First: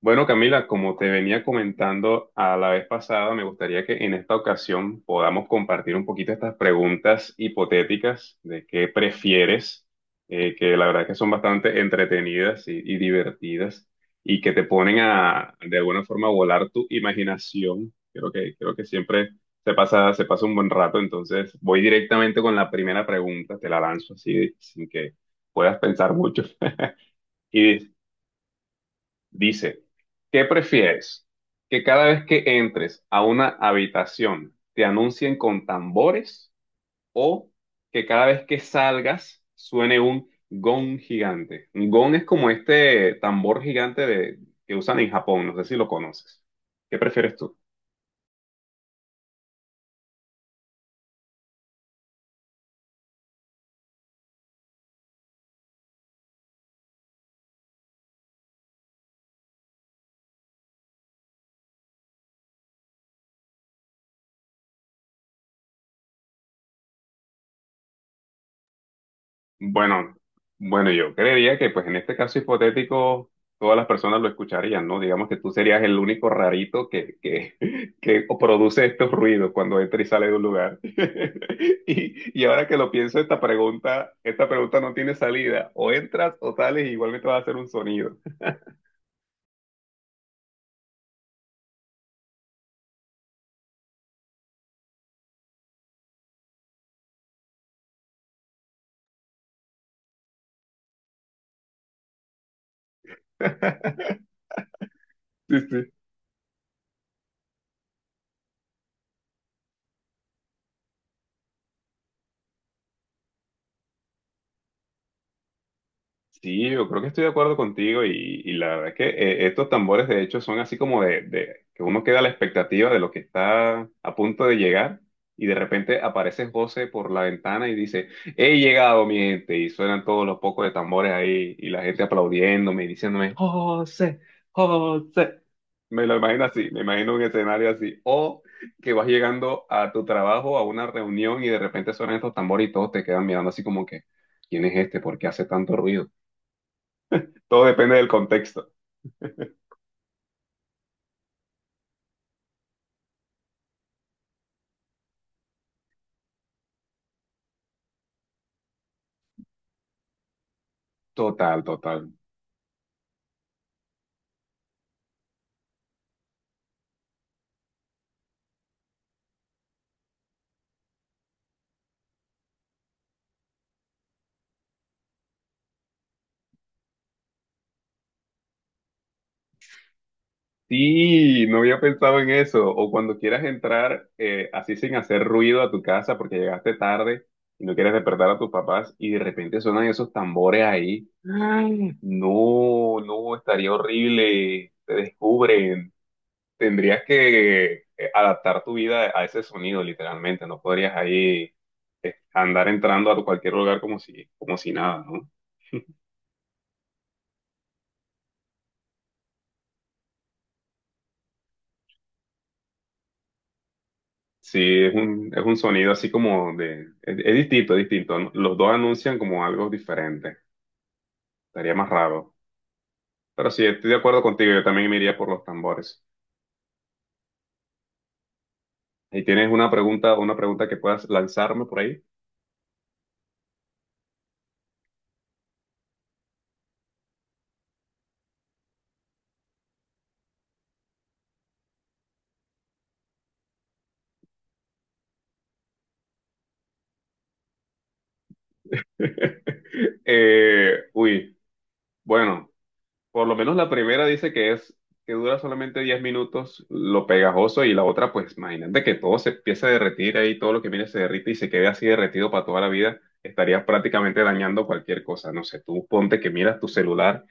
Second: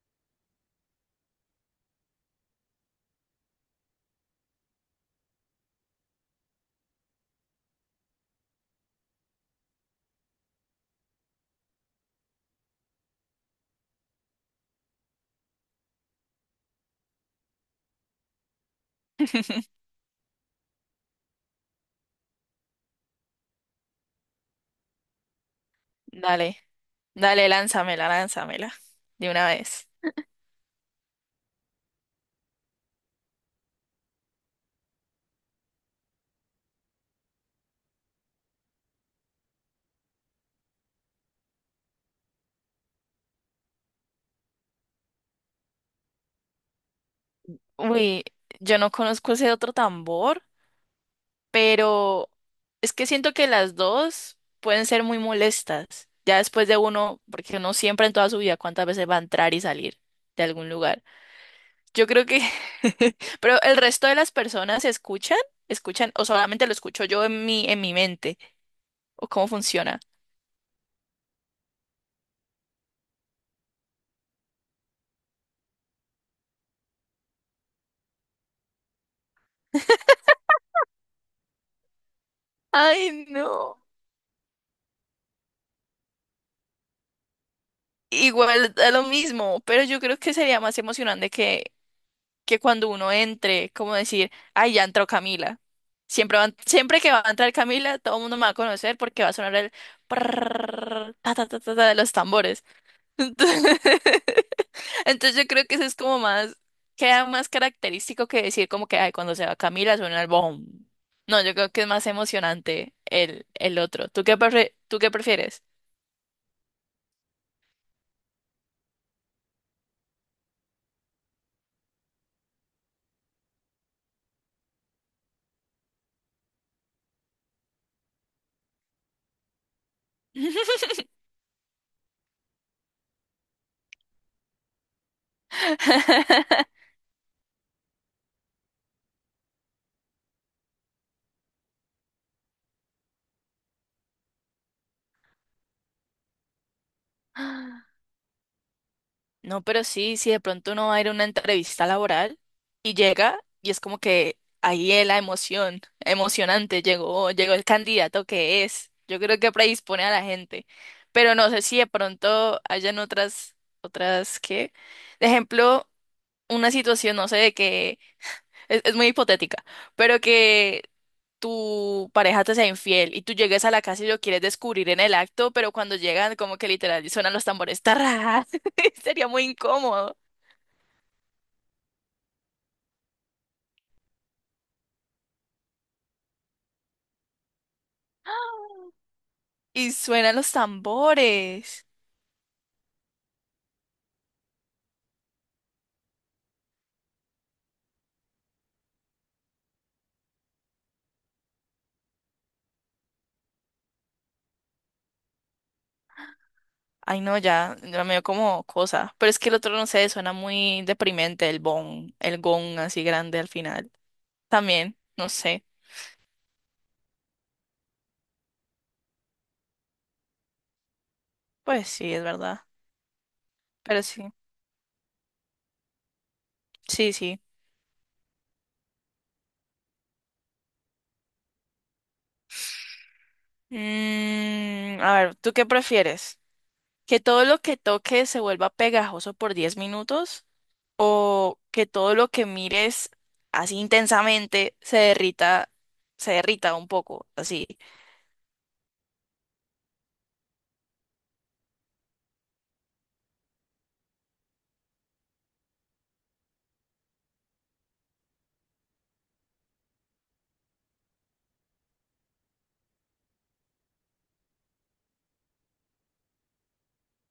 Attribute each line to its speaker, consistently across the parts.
Speaker 1: Bueno, Camila, como te venía comentando a la vez pasada, me gustaría que en esta ocasión podamos compartir un poquito estas preguntas hipotéticas de qué prefieres, que la verdad que son bastante entretenidas y divertidas y que te ponen a, de alguna forma, a volar tu imaginación. Creo que siempre se pasa, se pasa un buen rato, entonces voy directamente con la primera pregunta, te la lanzo así sin que puedas pensar mucho.
Speaker 2: Dale, dale,
Speaker 1: Y
Speaker 2: lánzamela, lánzamela de una
Speaker 1: Dice,
Speaker 2: vez.
Speaker 1: ¿qué prefieres? ¿Que cada vez que entres a una habitación te anuncien con tambores o que cada vez que salgas suene un gong gigante? Un gong es como este tambor gigante que usan en Japón, no sé si lo conoces. ¿Qué prefieres tú?
Speaker 2: Uy, yo no conozco ese otro tambor, pero es que siento que las dos pueden ser muy molestas, ya después de uno, porque uno siempre en toda su vida cuántas veces va a entrar y salir de algún lugar. Yo creo que, pero el resto de las personas escuchan, escuchan, o solamente lo escucho yo en en mi mente, o cómo funciona.
Speaker 1: Bueno, bueno, yo creería que pues en este caso hipotético todas las personas lo escucharían, ¿no? Digamos que tú serías el único rarito que produce estos ruidos cuando entra y sale de un lugar. Y ahora que lo pienso,
Speaker 2: Ay,
Speaker 1: esta
Speaker 2: no.
Speaker 1: pregunta, esta pregunta no tiene salida. O entras o sales y igualmente vas a hacer un sonido.
Speaker 2: Igual da lo mismo, pero yo creo que sería más emocionante que cuando uno entre, como decir, ay, ya entró Camila. Siempre que va a entrar Camila, todo el mundo me va a conocer porque va a sonar el prrrr, ta, ta, ta, ta, ta de los tambores. Entonces, entonces yo
Speaker 1: Sí,
Speaker 2: creo que eso
Speaker 1: sí.
Speaker 2: es como más, queda más característico que decir como que, ay, cuando se va Camila suena el boom. No, yo creo que es más emocionante el otro. ¿Tú qué, tú qué prefieres?
Speaker 1: Sí, yo creo que estoy de acuerdo contigo y la verdad es que estos tambores de hecho son así como de que uno queda a la expectativa de lo que está a punto de llegar y de repente aparece José por la ventana y dice, he llegado mi gente y suenan todos los pocos de tambores ahí y la gente aplaudiéndome y diciéndome, José, José. Me lo imagino así, me imagino un escenario así o que vas llegando a tu trabajo, a una reunión y de repente suenan estos tambores y todos te quedan mirando así como que, ¿quién es este? ¿Por qué hace tanto ruido? Todo depende del contexto.
Speaker 2: No, pero sí, si de pronto uno va a ir a una entrevista laboral y llega y es como que ahí es la emoción, emocionante, llegó el candidato que es. Yo creo que predispone a la gente, pero no sé
Speaker 1: Total,
Speaker 2: si de
Speaker 1: total.
Speaker 2: pronto hayan otras que, de ejemplo, una situación, no sé, de que es muy hipotética, pero que tu pareja te sea infiel y tú llegues a la casa y lo quieres descubrir en el acto, pero cuando llegan como que literal suenan los tambores, tarras, sería muy incómodo.
Speaker 1: Sí, no había pensado en eso. O cuando quieras entrar así sin hacer ruido a tu casa porque llegaste tarde y no quieres despertar a tus papás y de repente suenan
Speaker 2: Y
Speaker 1: esos
Speaker 2: suenan los
Speaker 1: tambores ahí.
Speaker 2: tambores.
Speaker 1: Ay, no, no, estaría horrible. Te descubren. Tendrías que adaptar tu vida a ese sonido, literalmente. No podrías ahí andar entrando a cualquier lugar como si nada, ¿no?
Speaker 2: Ay, no, ya me dio como cosa. Pero es que el otro, no sé, suena muy deprimente, el bon, el gong así grande al final.
Speaker 1: Sí, es
Speaker 2: También, no
Speaker 1: un, es un
Speaker 2: sé.
Speaker 1: sonido así como de... Es distinto, es distinto. Los dos anuncian como algo diferente. Estaría más
Speaker 2: Pues sí, es
Speaker 1: raro.
Speaker 2: verdad.
Speaker 1: Pero sí, estoy de
Speaker 2: Pero
Speaker 1: acuerdo
Speaker 2: sí,
Speaker 1: contigo. Yo también me iría por los tambores.
Speaker 2: sí, sí.
Speaker 1: ¿Y tienes una pregunta que puedas lanzarme por ahí?
Speaker 2: Mm, a ver, ¿tú qué prefieres? Que todo lo que toques se vuelva pegajoso por 10 minutos o que todo lo que mires así intensamente se derrita un poco, así.
Speaker 1: Uy, bueno, por lo menos la primera dice que es que dura solamente 10 minutos lo pegajoso y la otra, pues imagínate que todo se empieza a derretir ahí, todo lo que viene se derrite y se quede así derretido para toda la vida, estarías prácticamente dañando cualquier cosa. No sé, tú ponte que miras tu celular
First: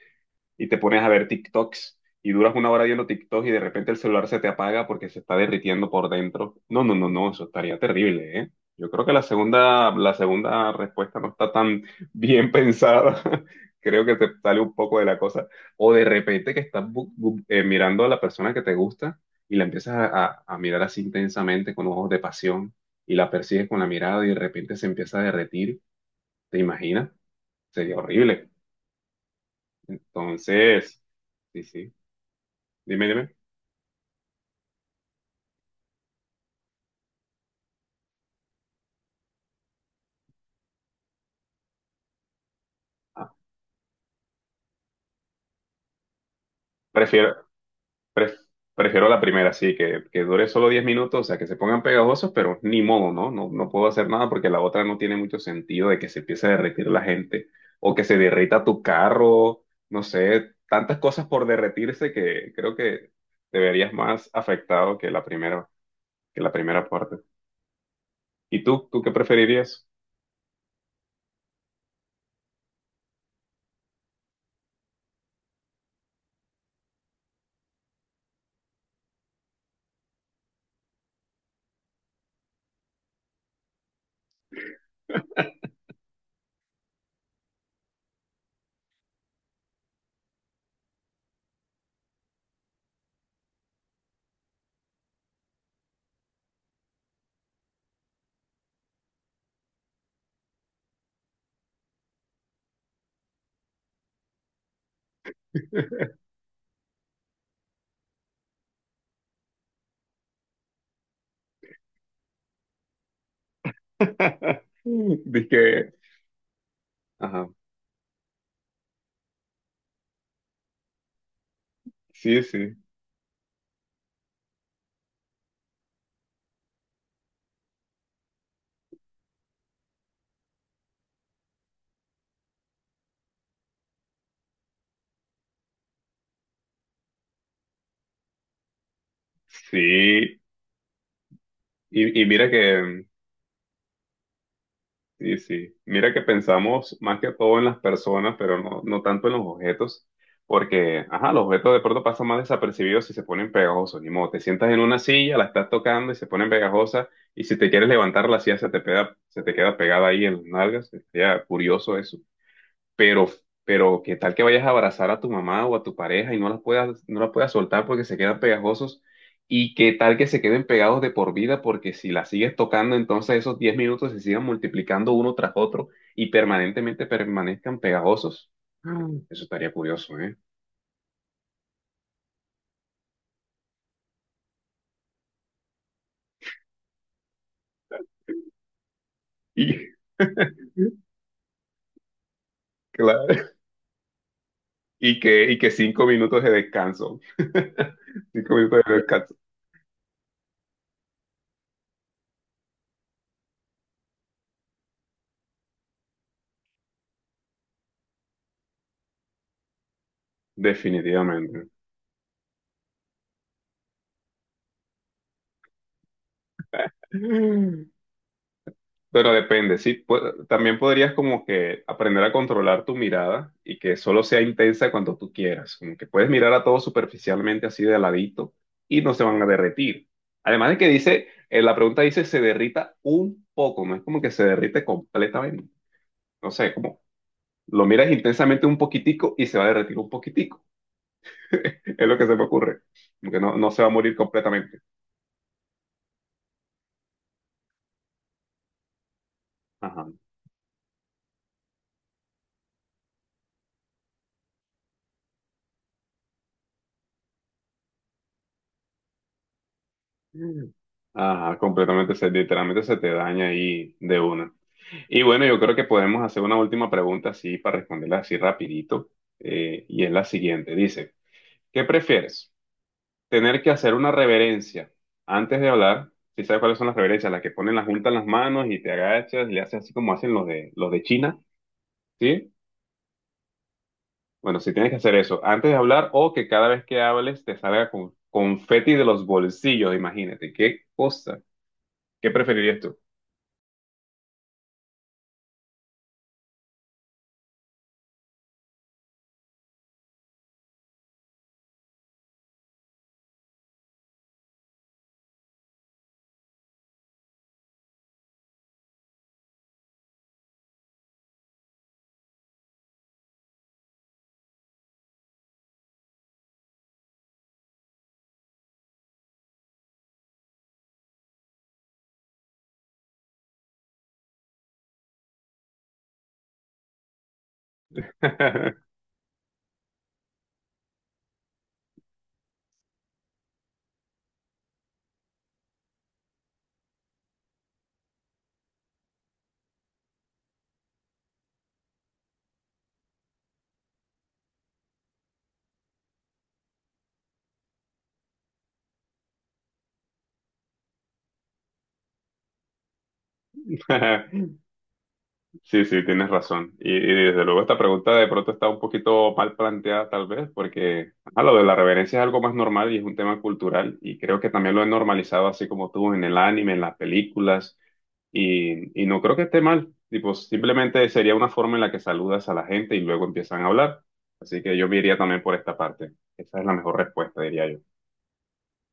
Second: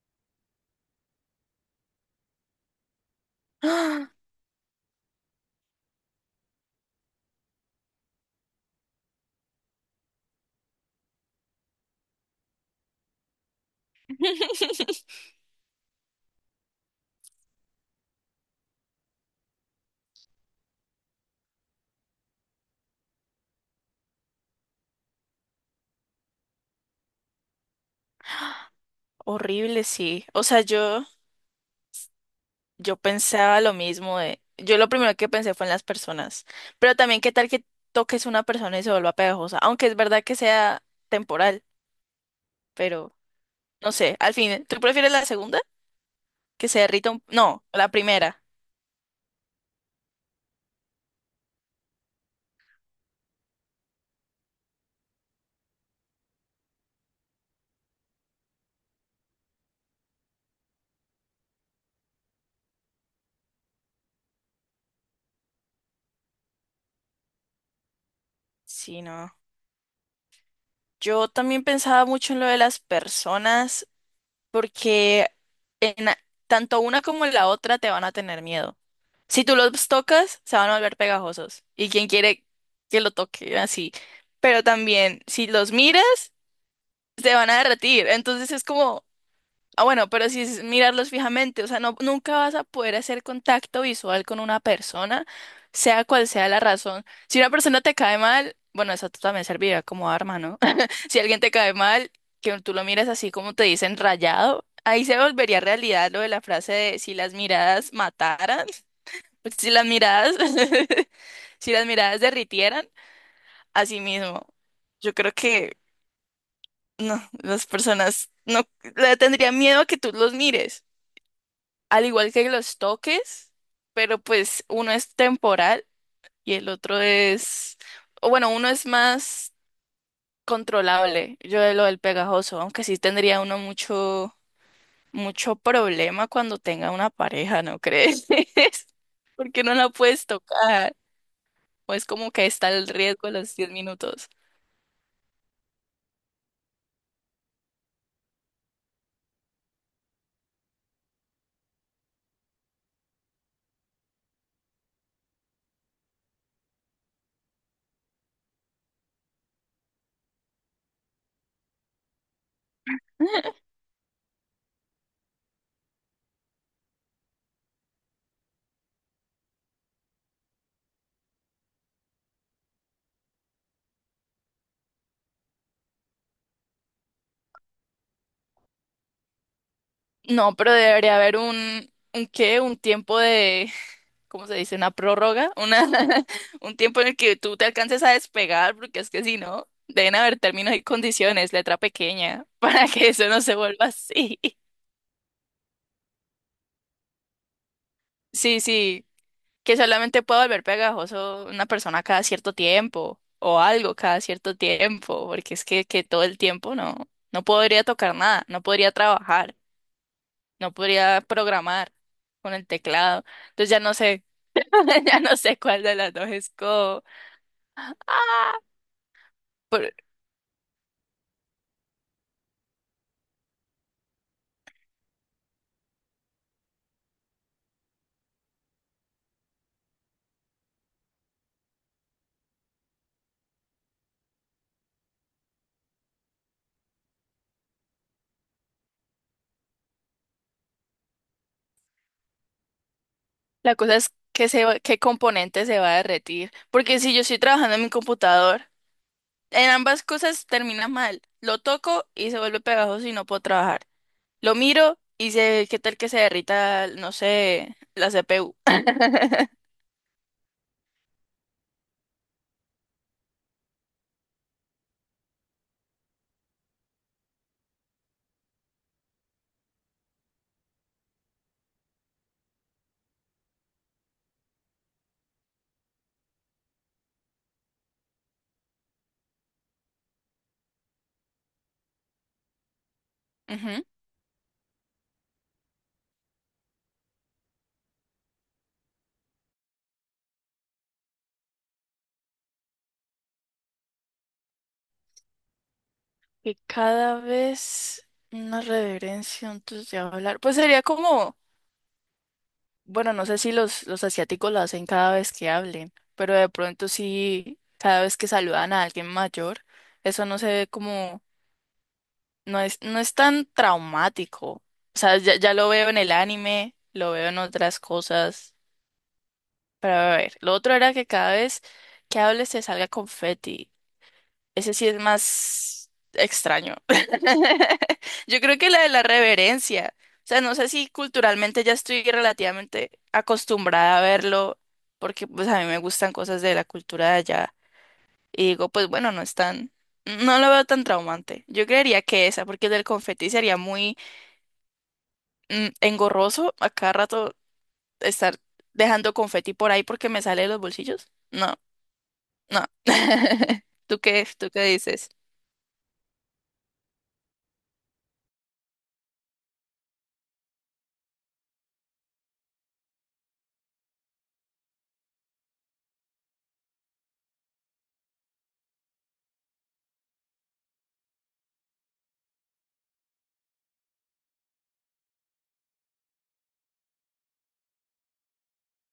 Speaker 1: y te pones a ver TikToks y duras 1 hora viendo TikToks y de repente el
Speaker 2: ¡Ah!
Speaker 1: celular se te apaga porque se está derritiendo por dentro. No, no, no, no, eso estaría terrible, ¿eh? Yo creo que la segunda respuesta no está tan bien pensada. Creo que te sale un poco de la cosa. O de repente que estás mirando a la persona que te gusta y la empiezas a mirar así intensamente con ojos de pasión y la persigues con la mirada y de repente se empieza a derretir. ¿Te imaginas? Sería horrible.
Speaker 2: Horrible, sí. O sea,
Speaker 1: Entonces,
Speaker 2: yo,
Speaker 1: sí, sí.
Speaker 2: yo
Speaker 1: Dime, dime.
Speaker 2: pensaba lo mismo de, yo lo primero que pensé fue en las personas, pero también qué tal que toques una persona y se vuelva pegajosa, aunque es verdad que sea temporal, pero
Speaker 1: Ah,
Speaker 2: no sé, al fin, ¿tú prefieres la segunda? Que se derrita un,
Speaker 1: Prefiero,
Speaker 2: no, la
Speaker 1: pref-
Speaker 2: primera.
Speaker 1: prefiero la primera, sí, que dure solo 10 minutos, o sea, que se pongan pegajosos, pero ni modo, ¿no? No, no puedo hacer nada porque la otra no tiene mucho sentido de que se empiece a derretir la gente o que se derrita tu carro, no sé, tantas cosas por derretirse que creo que te verías más afectado que que la primera parte. ¿Y tú? ¿Tú
Speaker 2: Sí,
Speaker 1: qué
Speaker 2: no.
Speaker 1: preferirías?
Speaker 2: Yo también pensaba mucho en lo de las personas porque en a- tanto una como la otra te van a tener miedo. Si tú los tocas, se van a volver pegajosos. ¿Y quién quiere que lo toque así? Pero también, si los miras, se van a derretir. Entonces es como, ah, bueno, pero si es mirarlos fijamente, o sea, no, nunca vas a poder hacer contacto visual con una persona, sea cual sea la razón. Si una persona te cae mal, bueno, eso también serviría como arma, ¿no? Si alguien te cae mal, que tú lo miras así como te dicen rayado, ahí se volvería realidad lo de la frase de si las miradas mataran, si las miradas, si las miradas derritieran, así mismo. Yo creo que
Speaker 1: Dije,
Speaker 2: no,
Speaker 1: ajá,
Speaker 2: las personas no le tendrían miedo a que tú los mires, al igual
Speaker 1: sí,
Speaker 2: que
Speaker 1: sí,
Speaker 2: los toques, pero pues uno es temporal y el otro es, o bueno, uno es más controlable, yo de lo del pegajoso, aunque sí tendría uno mucho, mucho problema cuando tenga una pareja, ¿no crees? Porque no la puedes
Speaker 1: sí.
Speaker 2: tocar, o es
Speaker 1: Y, y
Speaker 2: como que
Speaker 1: mira
Speaker 2: está el
Speaker 1: que,
Speaker 2: riesgo de los 10 minutos.
Speaker 1: Sí, sí. Mira que pensamos más que todo en las personas, pero no, no tanto en los objetos, porque, ajá, los objetos de pronto pasan más desapercibidos si se ponen pegajosos. Ni modo, te sientas en una silla, la estás tocando y se ponen pegajosas, y si te quieres levantar la silla se te pega, se te queda pegada ahí en las nalgas. Sería curioso eso. Pero, pero, ¿qué tal que vayas a abrazar a tu mamá o a tu pareja y no las puedas soltar porque se quedan pegajosos? ¿Y qué tal que se queden pegados de por vida? Porque si la sigues tocando, entonces esos 10 minutos se sigan multiplicando uno tras otro y permanentemente permanezcan pegajosos. Mm. Eso estaría curioso, ¿eh?
Speaker 2: No, pero debería haber un qué, un tiempo de ¿cómo se dice? Una prórroga, una, un tiempo en el que tú te alcances a despegar, porque es que si
Speaker 1: Y,
Speaker 2: no, deben haber términos y condiciones, letra pequeña, para que eso no
Speaker 1: claro,
Speaker 2: se vuelva así.
Speaker 1: y que 5 minutos de descanso. Cinco
Speaker 2: Sí,
Speaker 1: minutos de
Speaker 2: sí,
Speaker 1: descanso.
Speaker 2: que solamente pueda volver pegajoso una persona cada cierto tiempo, o algo cada cierto tiempo, porque es que todo el tiempo no, no podría tocar nada, no podría trabajar, no podría
Speaker 1: Definitivamente.
Speaker 2: programar con el teclado. Entonces ya no sé, ya no sé cuál de las dos es como.
Speaker 1: Mm. Pero depende, sí. También podrías como que aprender a controlar tu mirada y que solo sea intensa cuando tú quieras. Como que puedes mirar a todo superficialmente así de ladito y no se van a derretir. Además de que dice, la pregunta dice se derrita un poco, no es como que se derrite completamente. No sé, como lo miras intensamente un poquitico y se va a derretir un poquitico. Es lo que se me ocurre. Como que no, no
Speaker 2: La
Speaker 1: se va a
Speaker 2: cosa es
Speaker 1: morir
Speaker 2: que
Speaker 1: completamente.
Speaker 2: qué componente se va a derretir. Porque si yo estoy trabajando en mi computador, en ambas
Speaker 1: Ajá.
Speaker 2: cosas termina mal. Lo toco y se vuelve pegajoso y no puedo trabajar. Lo miro y sé qué tal que se derrita, no sé, la CPU.
Speaker 1: Ajá, completamente, se, literalmente se te daña ahí de una. Y bueno, yo creo que podemos hacer una última pregunta así para responderla así rapidito. Y es la siguiente. Dice, ¿qué prefieres? ¿Tener que hacer una reverencia antes de hablar? Si sabes cuáles son las reverencias, las que ponen la junta en las manos y te agachas y le haces así como hacen los de China, ¿sí?
Speaker 2: Ujú.
Speaker 1: Bueno, si tienes que hacer eso antes de hablar o que cada vez que hables te salga con confeti de los bolsillos, imagínate, qué cosa. ¿Qué preferirías tú?
Speaker 2: Que cada vez una reverencia antes de hablar. Pues sería como, bueno, no sé si los asiáticos lo hacen cada vez que hablen, pero de pronto sí, cada vez que saludan a alguien mayor, eso no se ve como no es, no es tan traumático. O sea, ya, ya lo veo en el anime, lo veo en otras cosas. Pero a ver, lo otro era que cada vez que hables te salga confeti. Ese sí es más extraño. Yo creo que la de la reverencia. O sea, no sé si culturalmente ya estoy relativamente acostumbrada a verlo, porque pues a mí me gustan cosas de la cultura de allá. Y digo, pues bueno, no es tan, no lo veo tan traumante. Yo creería que esa, porque el del confeti sería muy mm, engorroso a cada rato estar dejando confeti por ahí porque me sale de los bolsillos. No, no. Tú qué dices?
Speaker 1: Sí, sí, tienes razón. Y desde luego esta pregunta de pronto está un poquito mal planteada tal vez, porque ajá, lo de la reverencia es algo más normal y es un tema cultural y creo que también lo he normalizado así como tú en el anime, en las películas y no creo que esté mal. Tipo, simplemente sería una forma en la que saludas a la gente y luego empiezan a hablar. Así que yo me iría también por esta parte. Esa es la mejor respuesta, diría yo.